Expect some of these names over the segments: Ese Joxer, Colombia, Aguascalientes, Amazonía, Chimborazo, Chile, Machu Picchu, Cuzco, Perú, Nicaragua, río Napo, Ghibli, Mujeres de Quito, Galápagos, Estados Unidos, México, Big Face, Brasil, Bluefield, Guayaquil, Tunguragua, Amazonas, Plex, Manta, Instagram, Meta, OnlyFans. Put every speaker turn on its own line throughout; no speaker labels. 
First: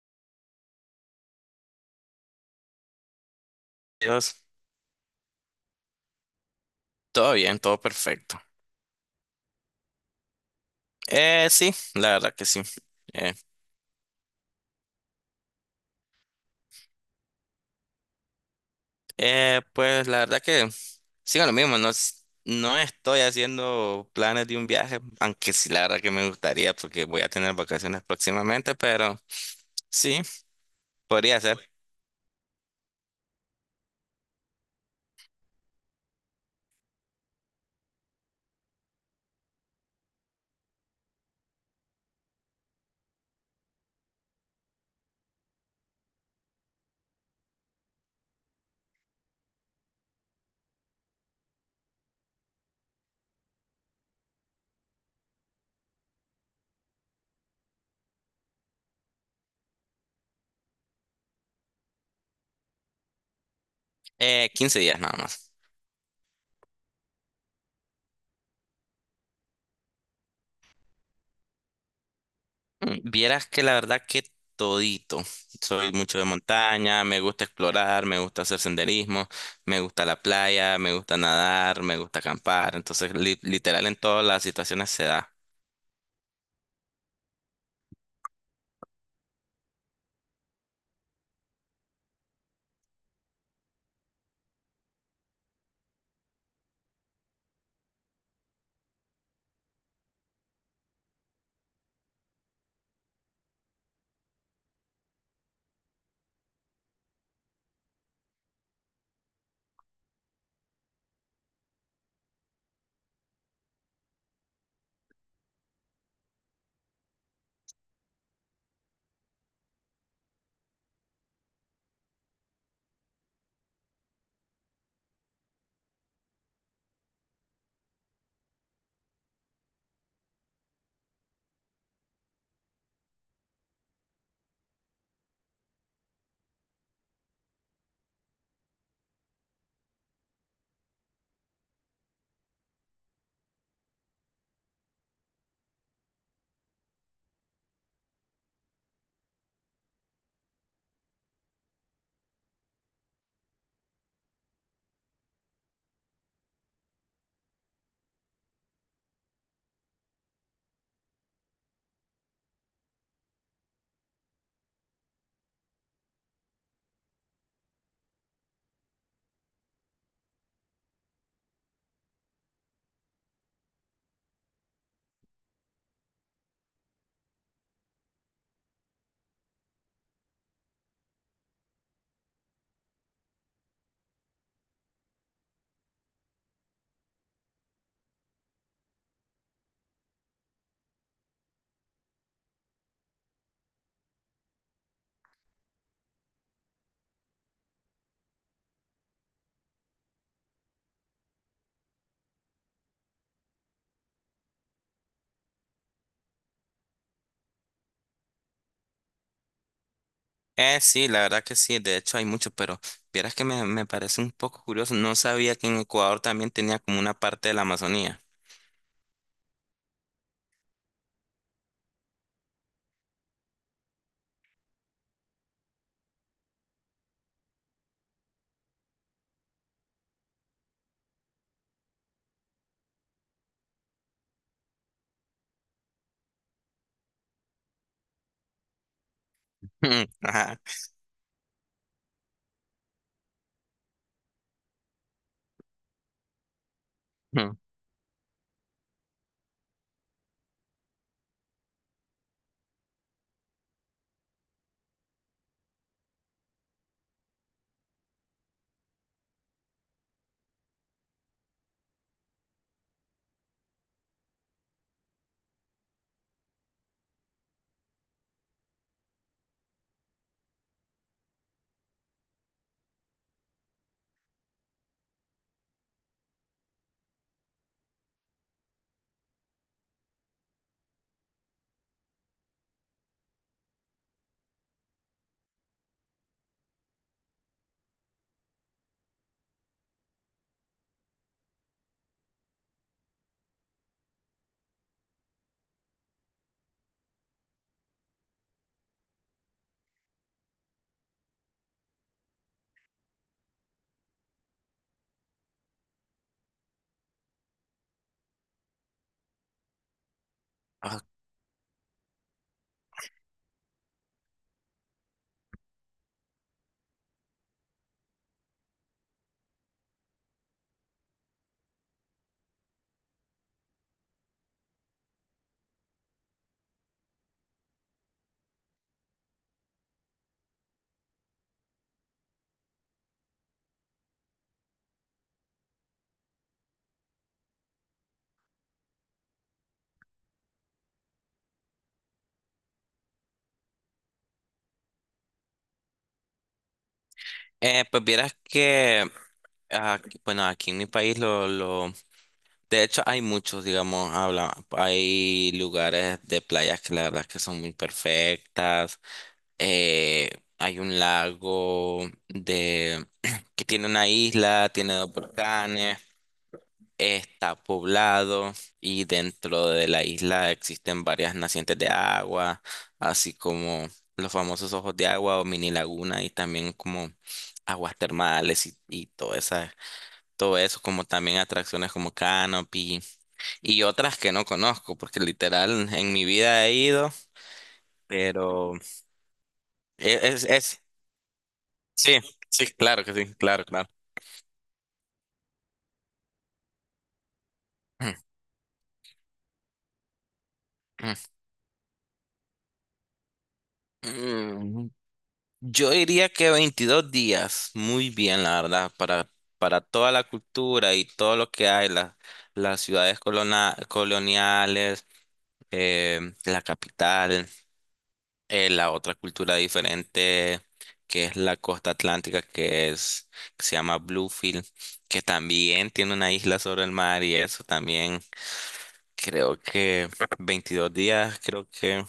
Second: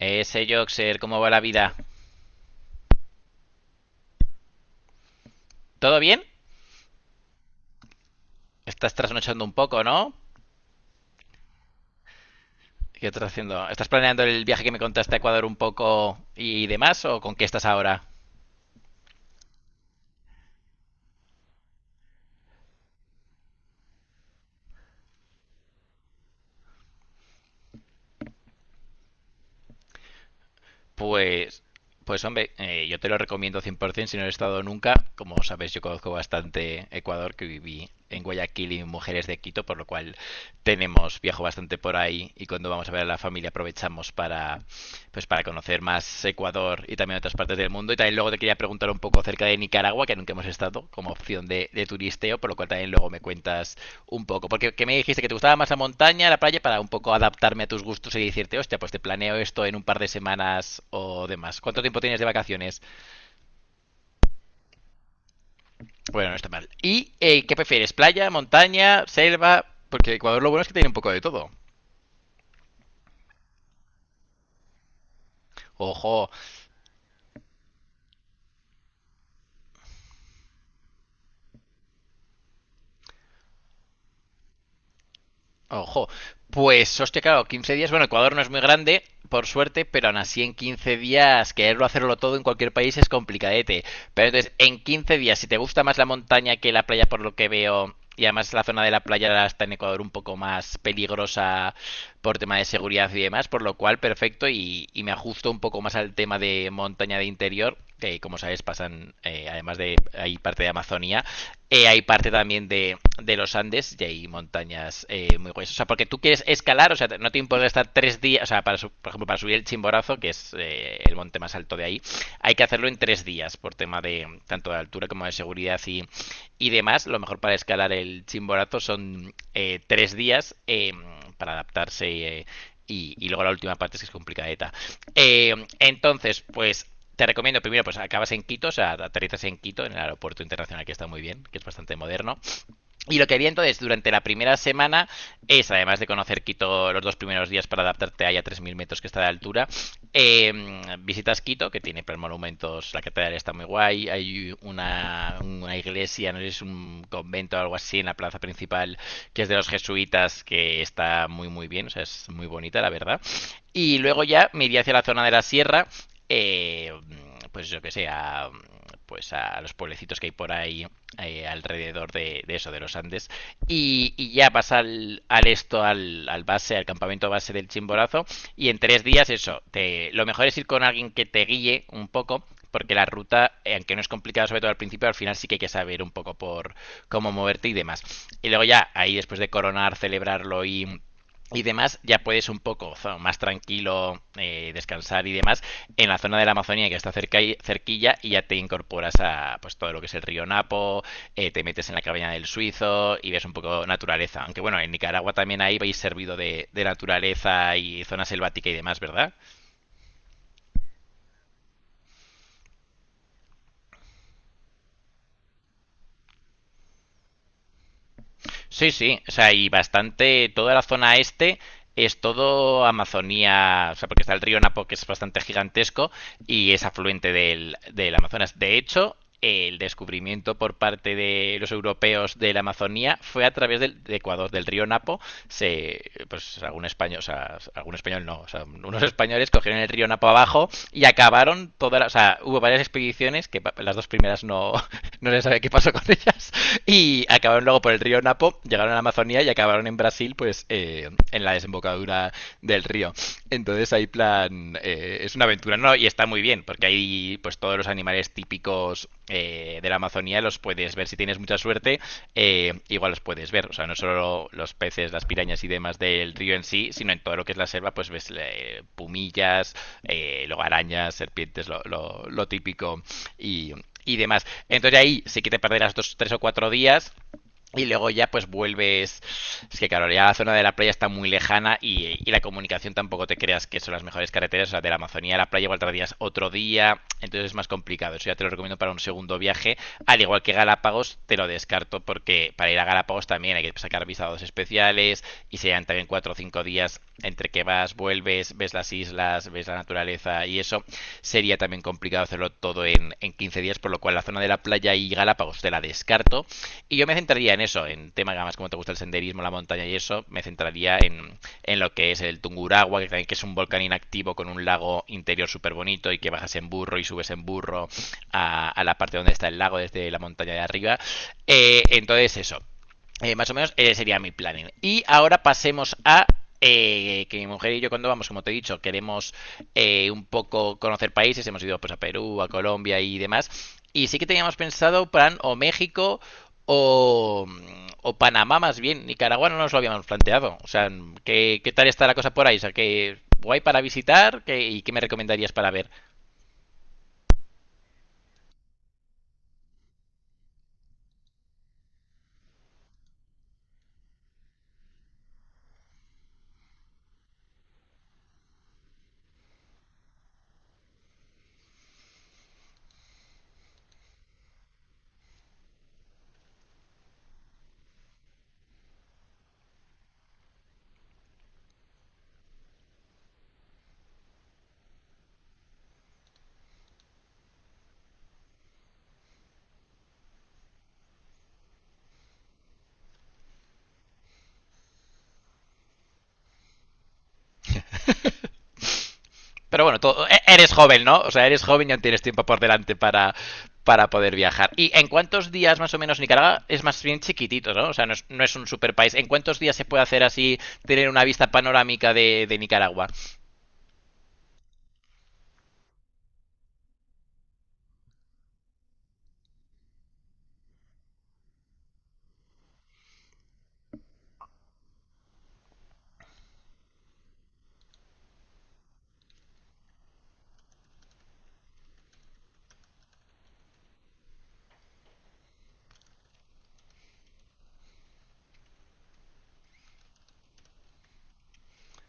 Ese Joxer, ¿cómo va la vida?
Dios,
¿Todo bien?
todo bien, todo perfecto.
Estás trasnochando un poco, ¿no?
Sí, la verdad que sí.
¿Qué estás
Eh,
haciendo? ¿Estás planeando el viaje que me contaste a Ecuador un poco y demás? ¿O con qué estás ahora?
pues la verdad que sigo lo mismo, no, no estoy haciendo planes de un viaje, aunque sí, la verdad que me gustaría porque voy a tener vacaciones próximamente, pero sí, podría ser
Pues, pues hombre, yo te lo recomiendo 100% si no has estado nunca. Como sabes, yo conozco bastante Ecuador, que viví en Guayaquil y en Mujeres de Quito, por lo cual tenemos, viajo bastante por ahí y cuando vamos a ver a la familia aprovechamos para, pues para conocer más Ecuador y también otras partes del mundo. Y también luego te quería preguntar un poco acerca de Nicaragua, que nunca hemos estado como opción de turisteo, por lo cual también luego me cuentas un poco. Porque que me dijiste que te gustaba más la montaña, la playa, para un poco adaptarme a tus gustos y decirte, hostia, pues te planeo esto en un par de semanas o demás. ¿Cuánto tiempo tienes de vacaciones?
15 días nada.
Bueno, no está mal. ¿Y qué prefieres? ¿Playa, montaña, selva? Porque Ecuador lo bueno es que tiene un poco de todo.
Vieras que la verdad que todito. Soy mucho de
Ojo,
montaña, me gusta explorar, me gusta hacer senderismo, me gusta la playa, me gusta nadar, me gusta acampar. Entonces, literal en todas las situaciones se da.
Ojo, pues hostia, claro, 15 días. Bueno, Ecuador no es muy grande, por suerte, pero aún así en 15 días quererlo hacerlo todo en cualquier país es complicadete. Pero entonces, en 15 días, si te gusta más la montaña que la playa, por lo que veo, y además la zona de la playa está en Ecuador un poco más peligrosa por tema de seguridad y demás, por lo cual perfecto y me ajusto un poco más al tema de montaña de interior, que como sabes pasan, además de hay parte de Amazonía, hay parte también de los Andes y hay montañas muy gruesas. O sea, porque tú quieres escalar, o sea, no te importa estar 3 días, o sea, por ejemplo, para subir el Chimborazo, que es el monte más alto de ahí, hay que hacerlo en 3 días por tema de tanto de altura como de seguridad y demás. Lo mejor para escalar el Chimborazo son 3 días para adaptarse eh, y luego la última parte es que es complicadeta. Entonces, pues te recomiendo primero, pues acabas en Quito, o sea, aterrizas en Quito, en el aeropuerto internacional que está muy bien, que es bastante moderno. Y lo que había entonces durante la primera semana es, además de conocer Quito los dos primeros días para adaptarte ahí a 3000 metros que está de altura, eh, visitas Quito, que tiene pues, monumentos, la catedral está muy guay, hay una iglesia, no sé si es un convento o algo así en la plaza principal, que es de los jesuitas, que está muy muy bien, o sea, es muy bonita la verdad. Y luego ya me iría hacia la zona de la sierra, eh, pues yo que sé, pues a los pueblecitos que hay por ahí alrededor de los Andes. Y ya vas al, al esto, al, al, base, al campamento base del Chimborazo. Y en 3 días, eso, te, lo mejor es ir con alguien que te guíe un poco. Porque la ruta, aunque no es complicada, sobre todo al principio, al final sí que hay que saber un poco por cómo moverte y demás. Y luego ya, ahí después de coronar, celebrarlo y demás, ya puedes un poco más tranquilo descansar y demás en la zona de la Amazonía que está cerca, cerquilla y ya te incorporas a pues todo lo que es el río Napo, te metes en la cabaña del Suizo y ves un poco naturaleza. Aunque bueno, en Nicaragua también ahí vais servido de naturaleza y zona selvática y demás, ¿verdad?
Sí, la verdad que sí, de hecho hay mucho, pero vieras que me parece un poco curioso. No sabía que en Ecuador también tenía como una parte de la Amazonía.
Sí, sí, o sea, y bastante, toda la zona este es todo Amazonía, o sea, porque está el río Napo que es bastante gigantesco y es afluente del Amazonas. De hecho, el descubrimiento por parte de los europeos de la Amazonía fue a través del, de Ecuador, del río Napo. Se, pues algún español, o sea, algún español no, o sea, unos españoles cogieron el
Mm.
río Napo
Ajá.
abajo y acabaron todas, o sea, hubo varias expediciones que las dos primeras no, no se sabe qué pasó con ellas. Y
Mm.
acabaron luego por el río Napo, llegaron a la Amazonía y acabaron en Brasil, pues en la desembocadura del río. Entonces hay plan, es una aventura, ¿no? Y está muy bien, porque hay pues todos los animales típicos de la Amazonía los puedes ver. Si tienes mucha suerte, igual los puedes ver. O sea, no solo los peces, las pirañas y demás del río en sí, sino en todo lo que es la selva, pues ves pumillas, luego arañas, serpientes, lo típico y, y demás. Entonces ahí sí que te perderás dos, tres o cuatro días y luego ya pues vuelves, es que claro, ya la zona de la playa está muy lejana y la comunicación tampoco te creas que son las mejores carreteras, o sea, de la Amazonía a la playa igual tardías otro día, entonces es más complicado, eso ya te lo recomiendo para un segundo viaje, al igual que Galápagos te lo descarto porque para ir a Galápagos también hay que sacar visados especiales y serían también cuatro o cinco días entre que vas, vuelves, ves las islas, ves la naturaleza y eso, sería también complicado hacerlo todo en 15 días, por lo cual la zona de la playa y Galápagos te la descarto y yo me centraría en eso, en temas que además como te gusta el senderismo, la montaña y eso, me centraría
Ah.
en lo que es el Tunguragua, que también que es un volcán inactivo con un lago interior súper bonito y que bajas en burro y subes en burro a la parte donde está el lago desde la montaña de arriba. Entonces eso. Más o menos sería mi planning. Y ahora pasemos a que mi mujer y yo cuando vamos, como te he dicho, queremos un poco conocer países, hemos ido pues a Perú, a Colombia y demás. Y sí que teníamos pensado plan o México o, o Panamá más bien. Nicaragua no nos lo habíamos planteado. O sea, ¿qué tal está la cosa por ahí? O sea, ¿qué guay para visitar? ¿Y qué me recomendarías para ver?
Pues vieras que, ah, bueno, aquí en mi país lo. De hecho, hay muchos, digamos, habla, hay lugares de playas que la verdad es que son muy perfectas. Eh, Hay un lago de que tiene una isla, tiene dos volcanes, está poblado y dentro de la isla existen varias nacientes de agua, así como los famosos ojos de agua o mini laguna y también como aguas termales y todo esa, todo eso, como también atracciones como canopy y otras que no conozco, porque literal en mi vida he ido, pero
Pero bueno,
es, es,
eres
es-
joven, ¿no? O sea, eres joven y aún
sí,
tienes tiempo por
sí,
delante
claro que sí, claro, claro.
para poder viajar. ¿Y en cuántos días más o menos Nicaragua es más bien chiquitito, ¿no? O sea, no es, no es un super país. ¿En cuántos días se puede hacer así, tener una vista panorámica de Nicaragua?
Mm, Yo diría que 22 días, muy bien, la verdad, para toda la cultura y todo lo que hay, las ciudades coloniales, eh, la capital. La otra cultura diferente que es la costa atlántica, que es, que se llama Bluefield, que también tiene una isla sobre el mar y eso también creo que 22 días, creo que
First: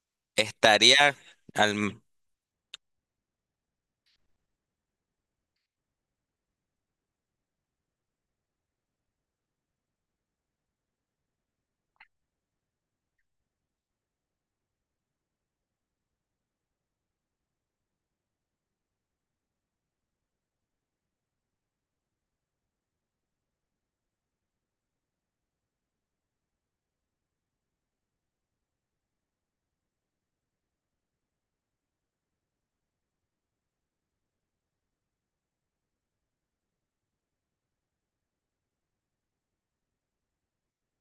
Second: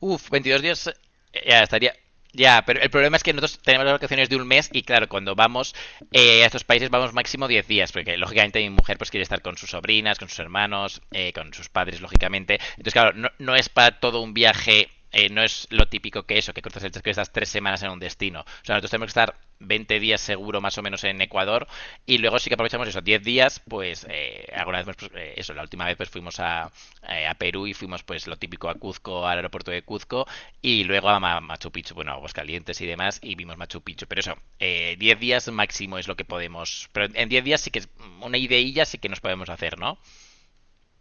Uf, 22 días
estaría
ya estaría.
al...
Ya, pero el problema es que nosotros tenemos las vacaciones de un mes y claro, cuando vamos a estos países vamos máximo 10 días, porque lógicamente mi mujer pues quiere estar con sus sobrinas, con sus hermanos, con sus padres, lógicamente. Entonces, claro, no, no es para todo un viaje no es lo típico que eso, que cruzas el que estás 3 semanas en un destino. O sea, nosotros tenemos que estar 20 días seguro más o menos en Ecuador y luego sí que aprovechamos esos 10 días, pues alguna vez, pues, eso, la última vez pues fuimos a Perú y fuimos pues lo típico a Cuzco, al aeropuerto de Cuzco y luego a Machu Picchu, bueno, a Aguascalientes y demás y vimos Machu Picchu. Pero eso, 10 días máximo es lo que podemos, pero en 10 días sí que es una ideilla sí que nos podemos hacer, ¿no?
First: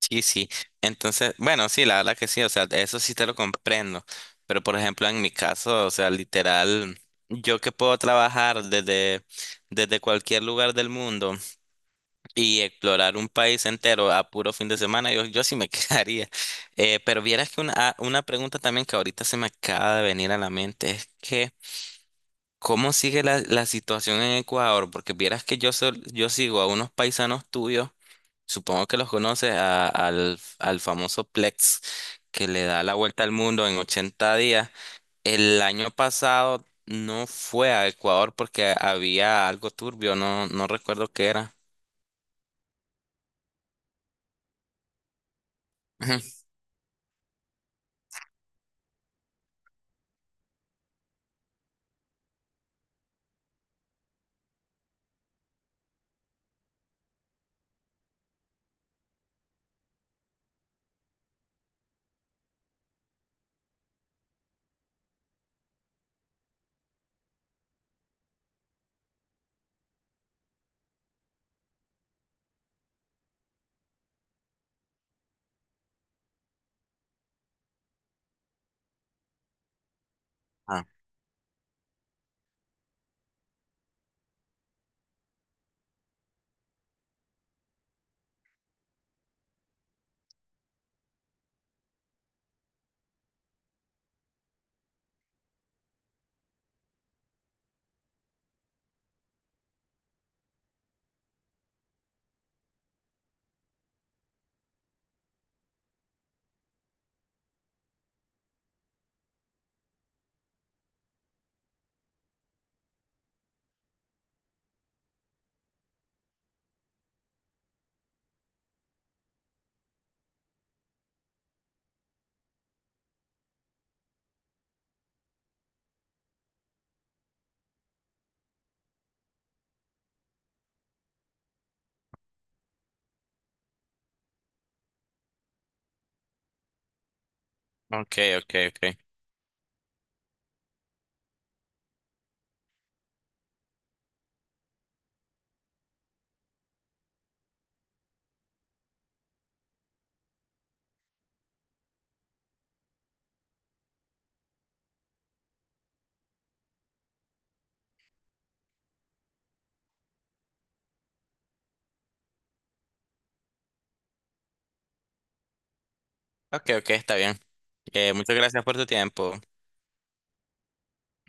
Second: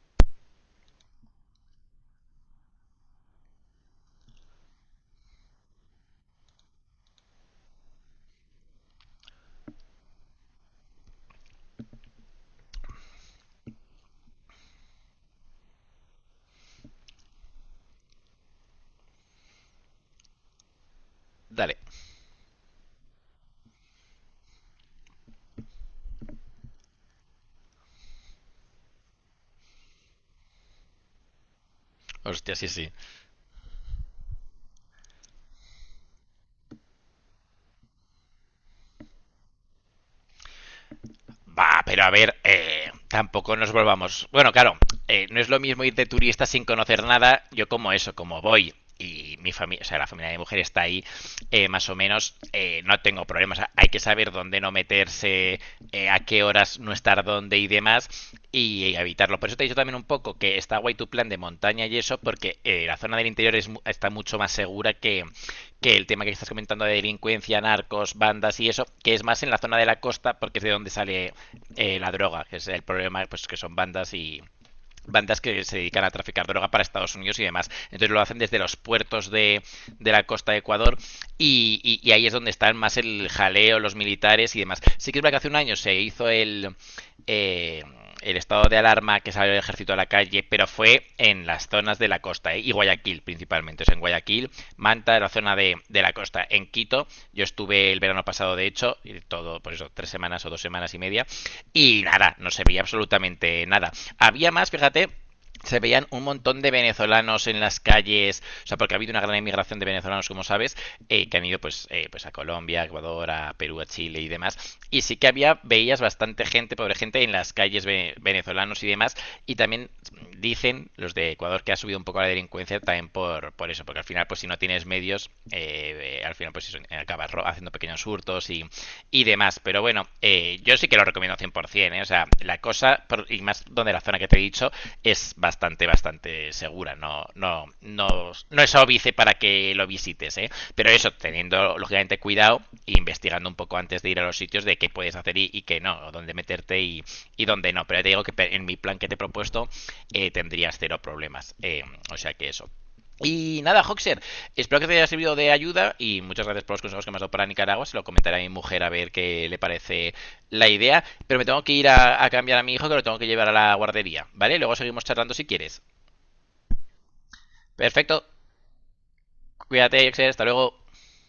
Sí, sí. Entonces, bueno, sí, la verdad que sí, o sea, eso sí te lo comprendo. Pero por ejemplo, en mi caso, o sea, literal, yo que puedo trabajar desde, desde cualquier lugar del mundo. Y explorar un país entero a puro fin de semana, yo sí me quedaría. Pero vieras que una, ah, una pregunta también que ahorita se me acaba de venir a la mente es que,
Dale.
¿cómo sigue la situación en Ecuador? Porque vieras que yo, yo sigo a unos paisanos tuyos, supongo que los conoces, al famoso Plex, que
Hostia,
le
sí,
da
sí.
la vuelta al mundo en 80 días. El año pasado no fue a Ecuador porque había algo turbio, no, no recuerdo qué era.
Va, pero a ver, tampoco nos volvamos. Bueno, claro, no es lo mismo ir de turista sin conocer nada. Yo como eso, como voy y mi familia, o sea, la familia de mi mujer está ahí, más o menos, no tengo problemas. Hay que saber dónde no meterse, a qué horas no estar dónde y demás, y evitarlo. Por eso te he dicho también un poco que está guay tu plan de montaña y eso, porque la zona del interior es está mucho más segura que el tema que estás comentando de delincuencia, narcos, bandas y eso, que es más en la zona de la costa porque es de donde sale la droga, que es el problema, pues que son bandas y bandas que se dedican a traficar droga para Estados Unidos y demás. Entonces lo hacen desde los puertos de la costa de Ecuador y ahí es donde están más el jaleo, los militares y demás. Sí que es verdad que hace un año se hizo eh, el estado de alarma que salió el ejército a la calle, pero fue en las zonas de la costa ¿eh? Y Guayaquil principalmente. O sea, en Guayaquil, Manta, la zona de la costa. En Quito, yo estuve el verano pasado, de hecho, y todo, por eso, 3 semanas o 2 semanas y media, y nada, no se veía absolutamente nada. Había más, fíjate, se veían un montón de venezolanos en las calles, o sea, porque ha habido una gran emigración de venezolanos, como sabes, que han ido pues a Colombia, a Ecuador, a Perú, a Chile y demás. Y sí que había, veías bastante gente, pobre gente, en las calles venezolanos y demás. Y también dicen los de Ecuador que ha subido un poco la delincuencia también por eso, porque al final, pues si no tienes medios, al final pues eso, acabas haciendo pequeños hurtos y demás. Pero bueno, yo sí que lo recomiendo 100%, ¿eh? O sea, la cosa, y más donde la zona que te he dicho, es bastante, bastante segura. No, no,
Ok,
no,
ok,
no es
ok.
óbice para que lo visites, ¿eh? Pero eso, teniendo lógicamente cuidado e investigando un poco antes de ir a los sitios de qué puedes hacer y qué no, o dónde meterte y dónde no. Pero ya te digo que en mi plan que te he propuesto tendrías cero problemas. O sea que eso. Y nada, Hoxer, espero que te haya servido de ayuda y muchas gracias por los consejos que me has dado para Nicaragua. Se lo comentaré a mi mujer a ver qué le parece la idea. Pero me tengo que ir a cambiar a mi hijo que lo tengo que llevar a la guardería, ¿vale? Luego seguimos charlando si quieres.
Ok, ok, está bien.
Perfecto,
Muchas gracias por tu tiempo.
cuídate, Hoxer, hasta luego.